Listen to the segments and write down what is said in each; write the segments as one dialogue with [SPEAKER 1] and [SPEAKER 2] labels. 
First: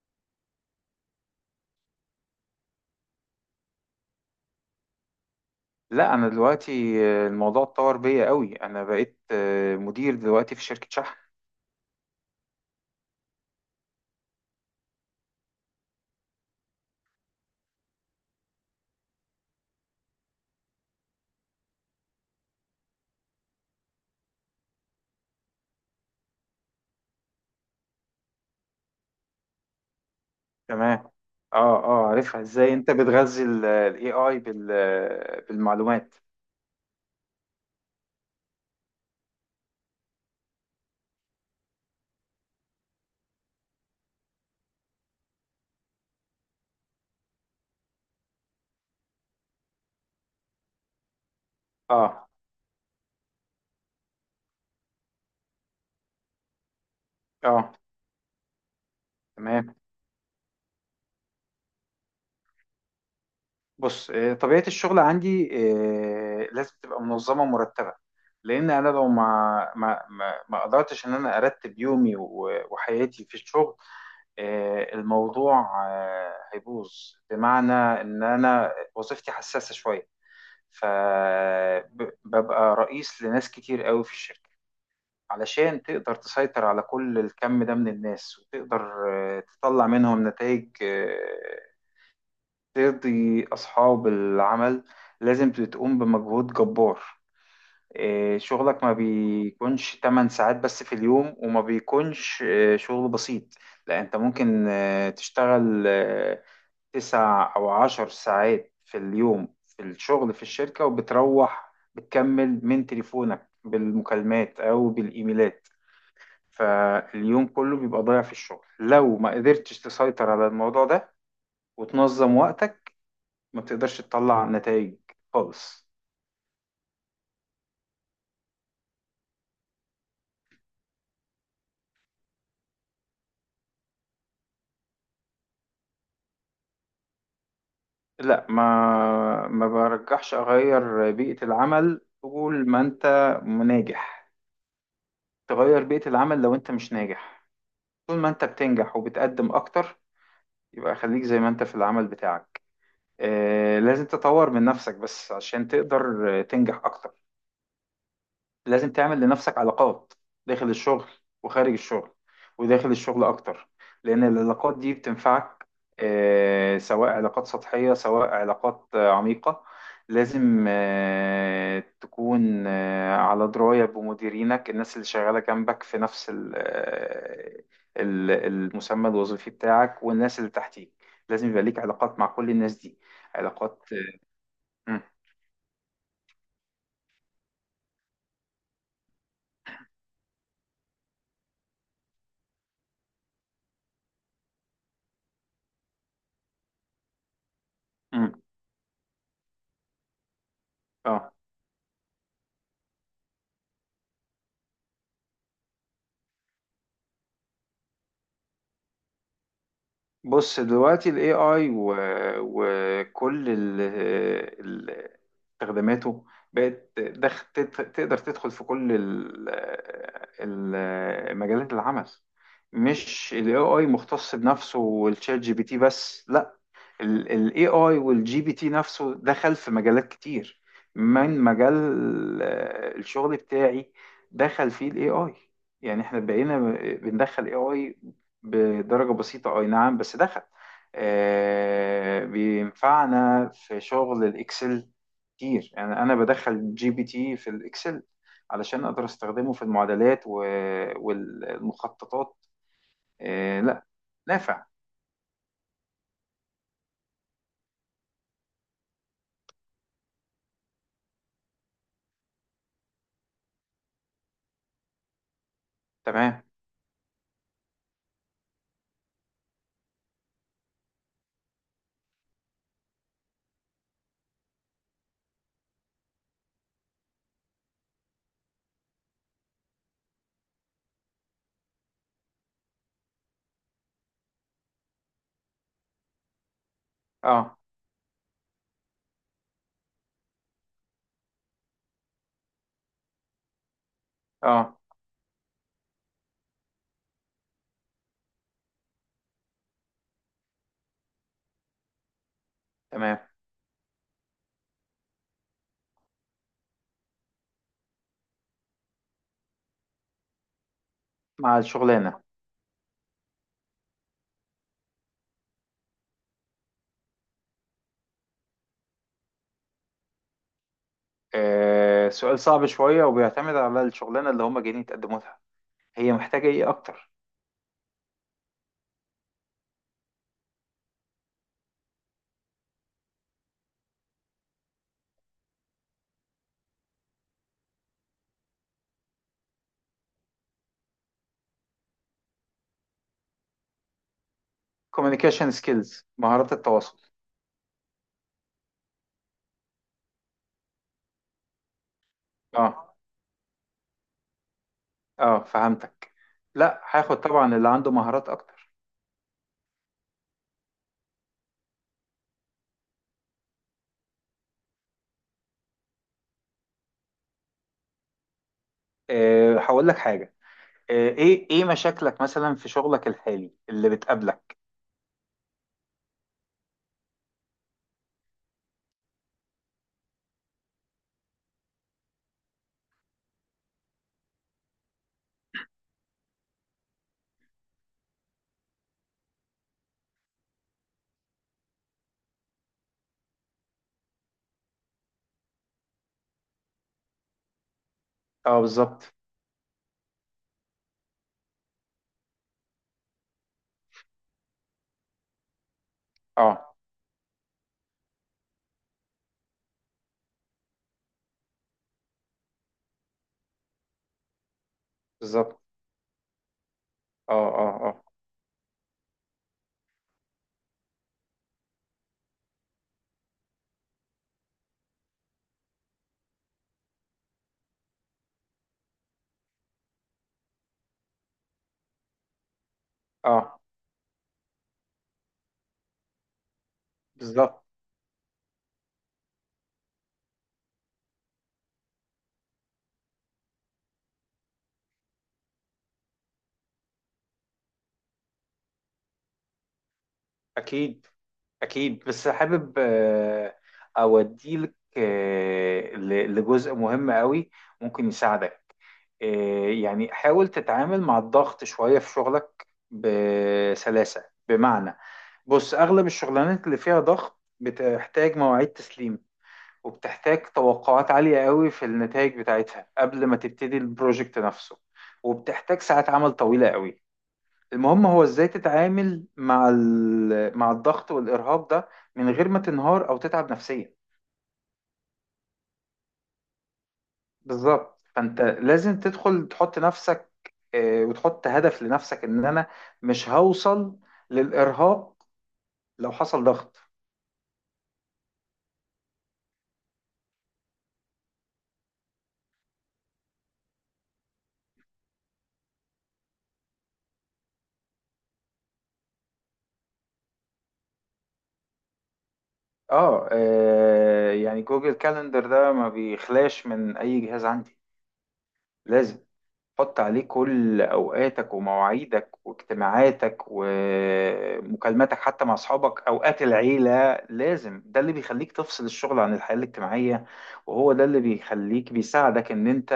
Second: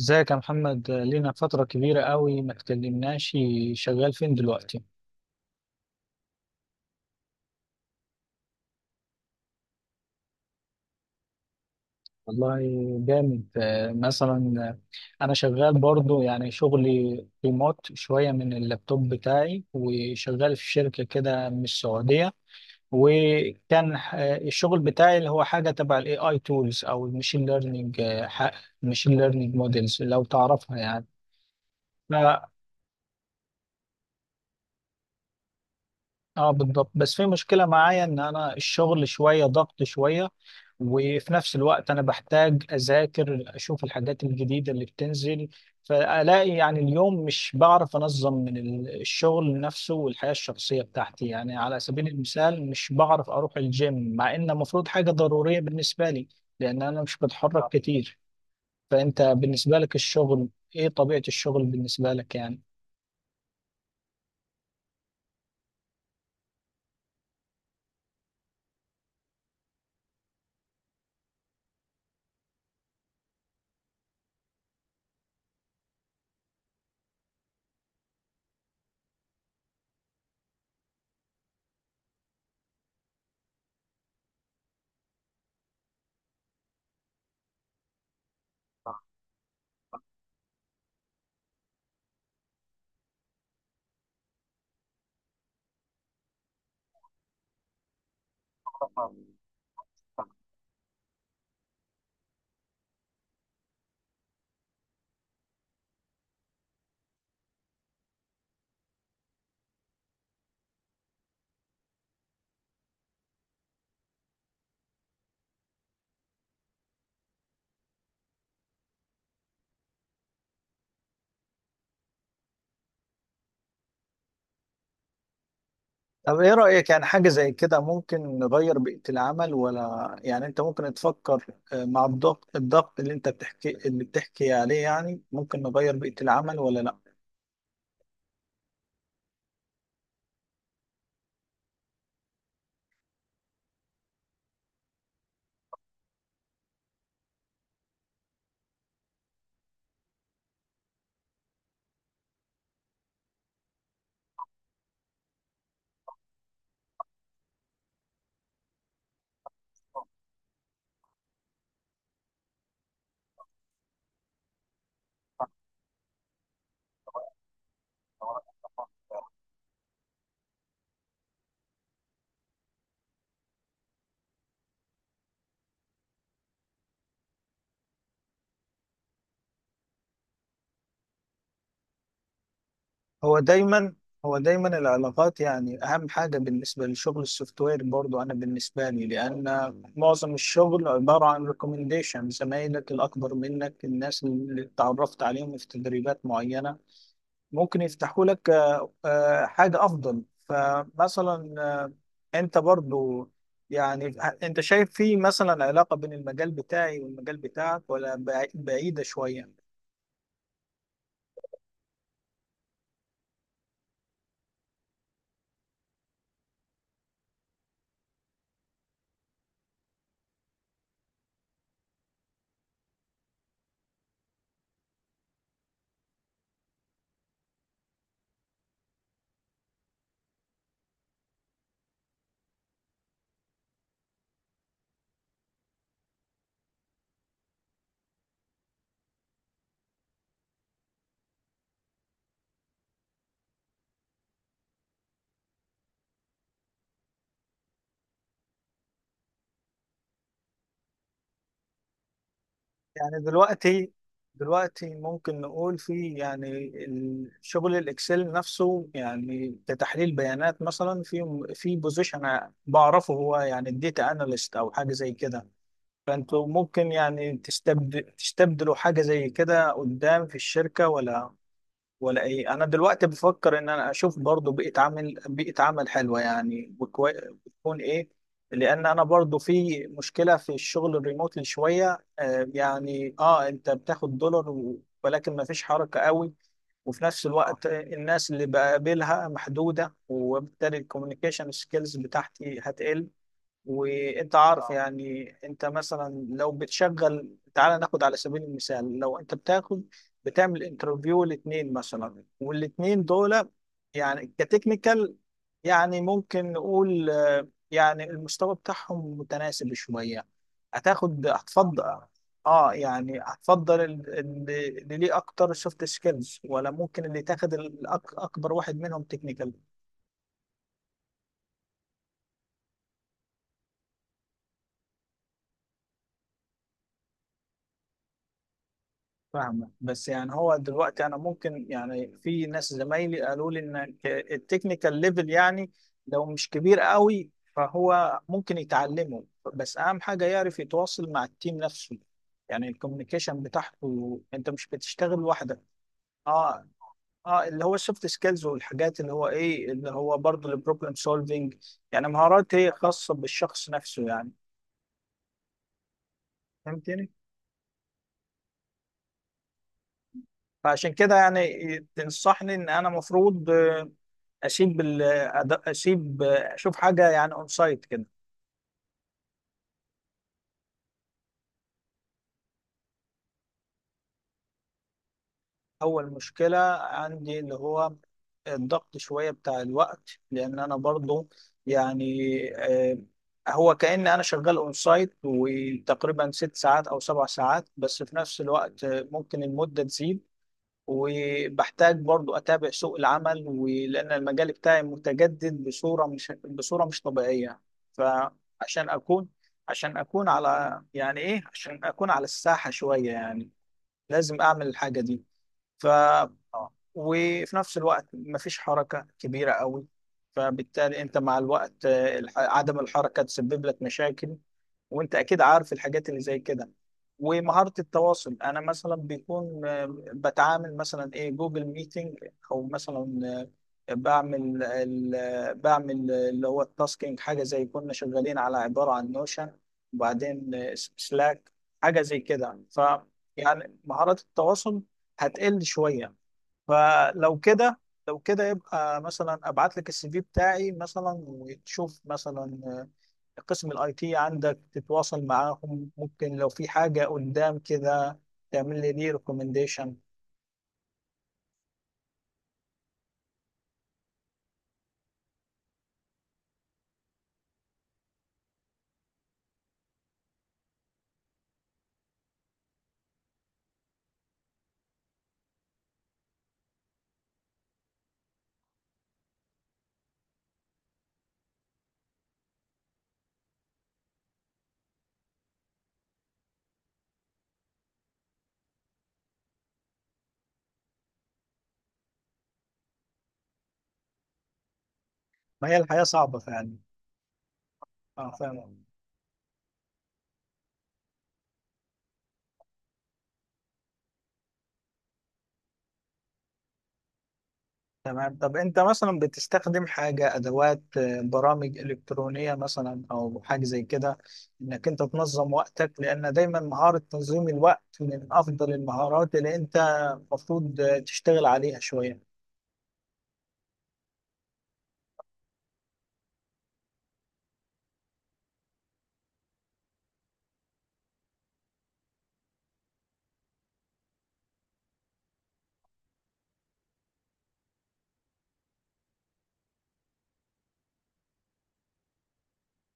[SPEAKER 1] ازيك يا محمد، لينا فترة كبيرة قوي ما اتكلمناش. شغال فين دلوقتي؟
[SPEAKER 2] لا، انا دلوقتي الموضوع اتطور بيا قوي. انا بقيت مدير دلوقتي في شركة شحن.
[SPEAKER 1] والله جامد. مثلا انا شغال برضو، يعني شغلي ريموت شوية من اللابتوب بتاعي، وشغال في شركة كده من السعودية. وكان الشغل بتاعي اللي هو حاجة تبع الاي اي تولز او المشين ليرنينج. المشين ليرنينج موديلز لو تعرفها يعني.
[SPEAKER 2] تمام. اه عارفها، ازاي انت بتغذي الاي اي بالمعلومات.
[SPEAKER 1] اه بالضبط. بس في مشكلة معايا ان انا الشغل شوية ضغط شوية، وفي نفس الوقت انا بحتاج اذاكر، اشوف الحاجات الجديدة اللي بتنزل. فالاقي يعني اليوم مش بعرف انظم من الشغل نفسه والحياة الشخصية بتاعتي. يعني على سبيل
[SPEAKER 2] اه
[SPEAKER 1] المثال مش بعرف اروح الجيم، مع ان المفروض حاجة ضرورية بالنسبة لي، لان انا مش بتحرك
[SPEAKER 2] اه.
[SPEAKER 1] كتير. فانت
[SPEAKER 2] تمام.
[SPEAKER 1] بالنسبة لك الشغل، ايه طبيعة الشغل بالنسبة لك يعني؟
[SPEAKER 2] بص، طبيعة الشغل عندي لازم تبقى منظمة ومرتبة، لان انا لو ما قدرتش ان انا ارتب يومي وحياتي في الشغل، الموضوع هيبوظ. بمعنى ان انا وظيفتي حساسة شوية، فببقى رئيس لناس كتير قوي في الشركة. علشان تقدر تسيطر على كل الكم ده من الناس وتقدر تطلع منهم نتائج ترضي أصحاب العمل، لازم تقوم بمجهود جبار. إيه، شغلك ما بيكونش 8 ساعات بس في اليوم، وما بيكونش إيه، شغل بسيط. لا، انت ممكن تشتغل تسع او عشر ساعات في اليوم في الشغل في الشركة، وبتروح بتكمل من تليفونك بالمكالمات او بالايميلات. فاليوم كله بيبقى ضايع في الشغل لو ما قدرتش تسيطر على الموضوع ده وتنظم وقتك. ما بتقدرش تطلع نتائج خالص.
[SPEAKER 1] طب ايه رأيك، يعني حاجة زي كده ممكن نغير بيئة العمل، ولا يعني انت ممكن تفكر مع الضغط اللي انت بتحكي اللي بتحكي عليه، يعني ممكن نغير بيئة العمل ولا لا؟
[SPEAKER 2] لا، ما برجحش اغير بيئة العمل طول ما انت ناجح. تغير بيئة العمل لو انت مش ناجح. طول ما انت بتنجح وبتقدم اكتر، يبقى خليك زي ما انت في العمل بتاعك. آه، لازم تطور من نفسك بس عشان تقدر تنجح اكتر. لازم تعمل لنفسك علاقات داخل الشغل وخارج الشغل، وداخل الشغل أكتر، لأن العلاقات دي بتنفعك. سواء علاقات سطحية سواء علاقات عميقة. لازم تكون على دراية بمديرينك، الناس اللي شغالة جنبك في نفس المسمى الوظيفي بتاعك، والناس اللي تحتيك. لازم يبقى ليك علاقات مع كل الناس دي.
[SPEAKER 1] هو
[SPEAKER 2] علاقات.
[SPEAKER 1] دايما هو دايما
[SPEAKER 2] مم.
[SPEAKER 1] العلاقات، يعني اهم حاجة بالنسبة للشغل السوفت وير. برضو انا بالنسبة لي، لان معظم الشغل عبارة عن ريكومنديشن، زمايلك الاكبر منك، الناس اللي اتعرفت عليهم في تدريبات معينة ممكن يفتحوا
[SPEAKER 2] مم.
[SPEAKER 1] لك حاجة أفضل.
[SPEAKER 2] اه،
[SPEAKER 1] فمثلا أنت برضو، يعني أنت شايف في مثلا علاقة بين المجال بتاعي والمجال بتاعك، ولا بعيدة شوية؟
[SPEAKER 2] بص دلوقتي ال AI وكل ال- استخداماته تقدر تدخل في كل مجالات العمل. مش ال AI مختص بنفسه والشات جي بي تي بس، لا، ال AI وال GPT نفسه دخل في مجالات كتير. من مجال الشغل بتاعي دخل فيه ال AI. يعني احنا بقينا بندخل AI بدرجة بسيطة، أي نعم بس دخل. بينفعنا في شغل الإكسل كتير. يعني أنا بدخل جي بي تي في الإكسل علشان أقدر أستخدمه في المعادلات والمخططات.
[SPEAKER 1] يعني
[SPEAKER 2] آه، لا،
[SPEAKER 1] دلوقتي
[SPEAKER 2] نافع.
[SPEAKER 1] دلوقتي ممكن نقول في يعني شغل الإكسل نفسه، يعني كتحليل بيانات مثلا، في بوزيشن بعرفه هو، يعني الديتا أناليست أو حاجة زي كده.
[SPEAKER 2] تمام.
[SPEAKER 1] فانتوا ممكن يعني تستبدلوا حاجة زي كده قدام في الشركة، ولا ايه؟ انا دلوقتي بفكر ان انا اشوف برضو بيئة عمل، بيئة عمل حلوة، يعني بتكون ايه؟ لان انا برضو في مشكلة في الشغل الريموتلي شوية، يعني اه انت بتاخد دولار ولكن ما فيش حركة قوي. وفي نفس
[SPEAKER 2] أه
[SPEAKER 1] الوقت الناس اللي بقابلها محدودة، وبالتالي الكوميونيكيشن سكيلز بتاعتي هتقل. وانت عارف
[SPEAKER 2] أه.
[SPEAKER 1] يعني، انت مثلا لو بتشغل، تعال ناخد على سبيل المثال، لو انت بتاخد بتعمل انترفيو الاثنين مثلا، والاثنين
[SPEAKER 2] تمام.
[SPEAKER 1] دول يعني كتكنيكال، يعني ممكن نقول يعني المستوى بتاعهم متناسب شوية، هتاخد،
[SPEAKER 2] مع
[SPEAKER 1] هتفضل
[SPEAKER 2] الشغلانة.
[SPEAKER 1] اه يعني، هتفضل اللي ليه اكتر سوفت سكيلز، ولا ممكن اللي تاخد اكبر واحد منهم تكنيكال؟
[SPEAKER 2] سؤال صعب شوية وبيعتمد على الشغلانة اللي هما جايين يتقدموا لها. هي محتاجة إيه أكتر؟
[SPEAKER 1] فاهمة. بس يعني هو دلوقتي انا ممكن يعني، في ناس زمايلي قالوا لي ان التكنيكال ليفل، يعني لو مش كبير قوي فهو ممكن يتعلمه. بس اهم حاجة يعرف يتواصل مع التيم نفسه، يعني الكوميونيكيشن بتاعته. انت مش بتشتغل
[SPEAKER 2] communication
[SPEAKER 1] لوحدك.
[SPEAKER 2] skills، مهارات
[SPEAKER 1] اه
[SPEAKER 2] التواصل.
[SPEAKER 1] اه اللي هو السوفت سكيلز والحاجات، اللي هو ايه اللي هو برضه البروبلم سولفينج، يعني مهارات هي
[SPEAKER 2] أه.
[SPEAKER 1] خاصة بالشخص نفسه يعني.
[SPEAKER 2] اه، فهمتك. لا،
[SPEAKER 1] فهمتني؟
[SPEAKER 2] هاخد طبعا اللي عنده مهارات اكتر.
[SPEAKER 1] فعشان كده يعني تنصحني ان انا مفروض اشيب ال- أد- اشيب اشوف حاجه يعني اون سايت كده.
[SPEAKER 2] أه، هقول لك حاجه. أه، ايه مشاكلك مثلا في شغلك الحالي اللي بتقابلك؟
[SPEAKER 1] اول مشكله عندي، اللي هو الضغط شويه بتاع الوقت، لان انا برضو يعني آه، هو كأن انا شغال اون سايت، وتقريبا 6 ساعات او 7 ساعات، بس في نفس الوقت ممكن المده تزيد. وبحتاج برضو اتابع سوق العمل، ولان المجال بتاعي متجدد بصوره مش طبيعيه.
[SPEAKER 2] اه،
[SPEAKER 1] فعشان
[SPEAKER 2] بالظبط.
[SPEAKER 1] اكون عشان اكون على يعني ايه عشان اكون على الساحه شويه يعني، لازم اعمل الحاجه دي. ف آه،
[SPEAKER 2] اه،
[SPEAKER 1] وفي نفس الوقت مفيش حركه كبيره قوي. فبالتالي انت مع الوقت، عدم الحركه تسبب لك مشاكل، وانت اكيد
[SPEAKER 2] بالظبط.
[SPEAKER 1] عارف الحاجات اللي زي كده.
[SPEAKER 2] اه اه
[SPEAKER 1] ومهارة
[SPEAKER 2] اه
[SPEAKER 1] التواصل انا مثلا بيكون بتعامل مثلا، ايه، جوجل ميتنج، او مثلا بعمل ال- آه، بعمل اللي هو التاسكينج، حاجة زي كنا شغالين على عبارة عن نوشن، وبعدين سلاك، حاجة زي كده. ف
[SPEAKER 2] اه،
[SPEAKER 1] يعني مهارات التواصل هتقل شوية. فلو
[SPEAKER 2] بالظبط.
[SPEAKER 1] كده، لو كده يبقى مثلا ابعت لك السي في بتاعي مثلا، وتشوف مثلا قسم الاي تي عندك، تتواصل معاهم، ممكن لو في حاجة قدام كده تعمل لي دي ريكومنديشن.
[SPEAKER 2] اكيد. اكيد، بس حابب أه اوديلك أه لجزء مهم قوي ممكن يساعدك. إيه، يعني حاول تتعامل مع الضغط شوية في شغلك بسلاسة. بمعنى، بص أغلب الشغلانات اللي فيها ضغط بتحتاج مواعيد تسليم، وبتحتاج توقعات عالية قوي في النتائج بتاعتها قبل ما تبتدي البروجكت نفسه، وبتحتاج ساعات عمل طويلة قوي. المهم هو ازاي تتعامل مع مع الضغط والإرهاق ده من غير ما تنهار أو تتعب نفسيا.
[SPEAKER 1] ما هي الحياة صعبة فعلا.
[SPEAKER 2] بالظبط،
[SPEAKER 1] اه،
[SPEAKER 2] فانت
[SPEAKER 1] فاهم.
[SPEAKER 2] لازم تدخل تحط نفسك، وتحط هدف لنفسك ان انا مش هوصل للارهاق لو حصل ضغط.
[SPEAKER 1] تمام. طب انت مثلا بتستخدم حاجة، ادوات برامج الكترونية مثلا او حاجة زي كده، انك انت تنظم وقتك؟ لان دايما مهارة تنظيم الوقت من افضل المهارات اللي انت المفروض تشتغل عليها شوية.
[SPEAKER 2] اه، يعني جوجل كالندر ده ما بيخلاش من اي جهاز عندي. لازم تحط عليه كل اوقاتك ومواعيدك واجتماعاتك ومكالماتك، حتى مع اصحابك اوقات العيله. لازم، ده اللي بيخليك تفصل الشغل عن الحياه الاجتماعيه. وهو ده اللي بيخليك بيساعدك ان انت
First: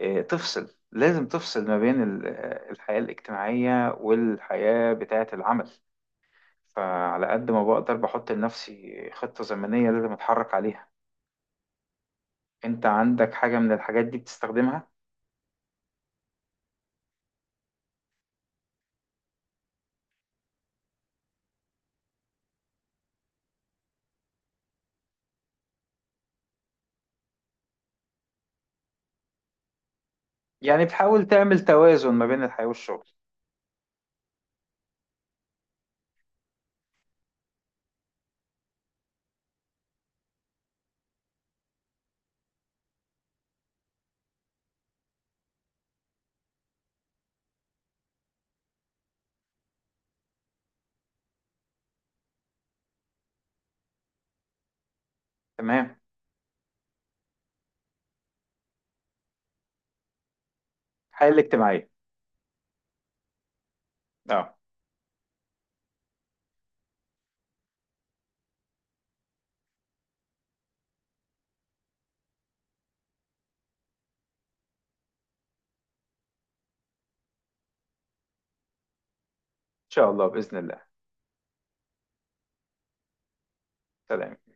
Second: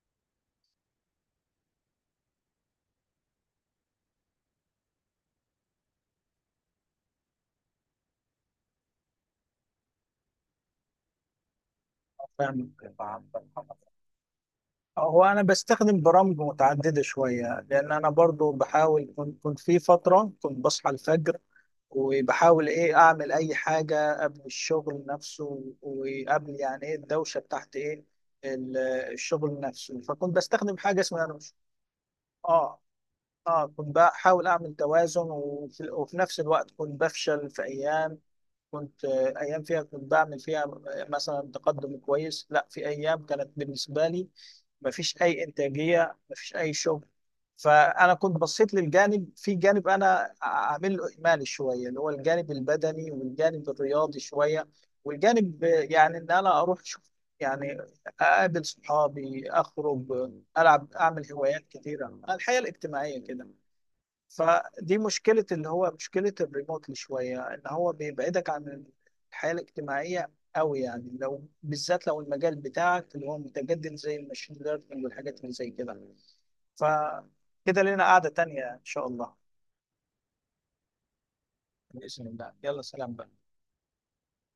[SPEAKER 2] تفصل ما بين الحياة الاجتماعية والحياة بتاعة العمل. فعلى قد ما بقدر بحط لنفسي خطة زمنية لازم أتحرك عليها.
[SPEAKER 1] آه،
[SPEAKER 2] أنت
[SPEAKER 1] فاهم.
[SPEAKER 2] عندك حاجة من الحاجات دي بتستخدمها؟
[SPEAKER 1] هو انا بستخدم برامج متعدده شويه، لان انا برضو بحاول. كنت في فتره كنت بصحى الفجر، وبحاول ايه اعمل اي حاجه قبل الشغل نفسه، وقبل يعني ايه الدوشه بتاعت ايه ال- الشغل نفسه. فكنت بستخدم
[SPEAKER 2] يعني
[SPEAKER 1] حاجه
[SPEAKER 2] بتحاول
[SPEAKER 1] اسمها نوشن.
[SPEAKER 2] تعمل توازن ما بين الحياة
[SPEAKER 1] اه.
[SPEAKER 2] والشغل.
[SPEAKER 1] اه كنت بحاول اعمل توازن، وفي نفس الوقت كنت بفشل في ايام. كنت ايام فيها كنت بعمل فيها مثلا تقدم كويس، لا، في ايام كانت بالنسبه لي مفيش اي انتاجيه، مفيش اي شغل. فانا كنت بصيت للجانب، في جانب انا عامل له اهمال شويه، اللي هو الجانب البدني والجانب الرياضي شويه، والجانب
[SPEAKER 2] تمام.
[SPEAKER 1] يعني ان انا اروح اشوف، يعني اقابل صحابي، اخرج، العب،
[SPEAKER 2] الحياة
[SPEAKER 1] اعمل هوايات
[SPEAKER 2] الاجتماعية.
[SPEAKER 1] كتيره، الحياه الاجتماعيه كده.
[SPEAKER 2] اه.
[SPEAKER 1] فدي مشكلة، اللي هو مشكلة الريموتلي شوية، ان هو بيبعدك عن الحياة الاجتماعية قوي يعني. لو بالذات لو المجال بتاعك اللي هو متجدد زي الماشين ليرنينج والحاجات اللي زي كده. فكده لنا قعدة تانية ان شاء الله.
[SPEAKER 2] إن شاء الله، بإذن الله.
[SPEAKER 1] بإذن الله، يلا سلام بقى.
[SPEAKER 2] سلام.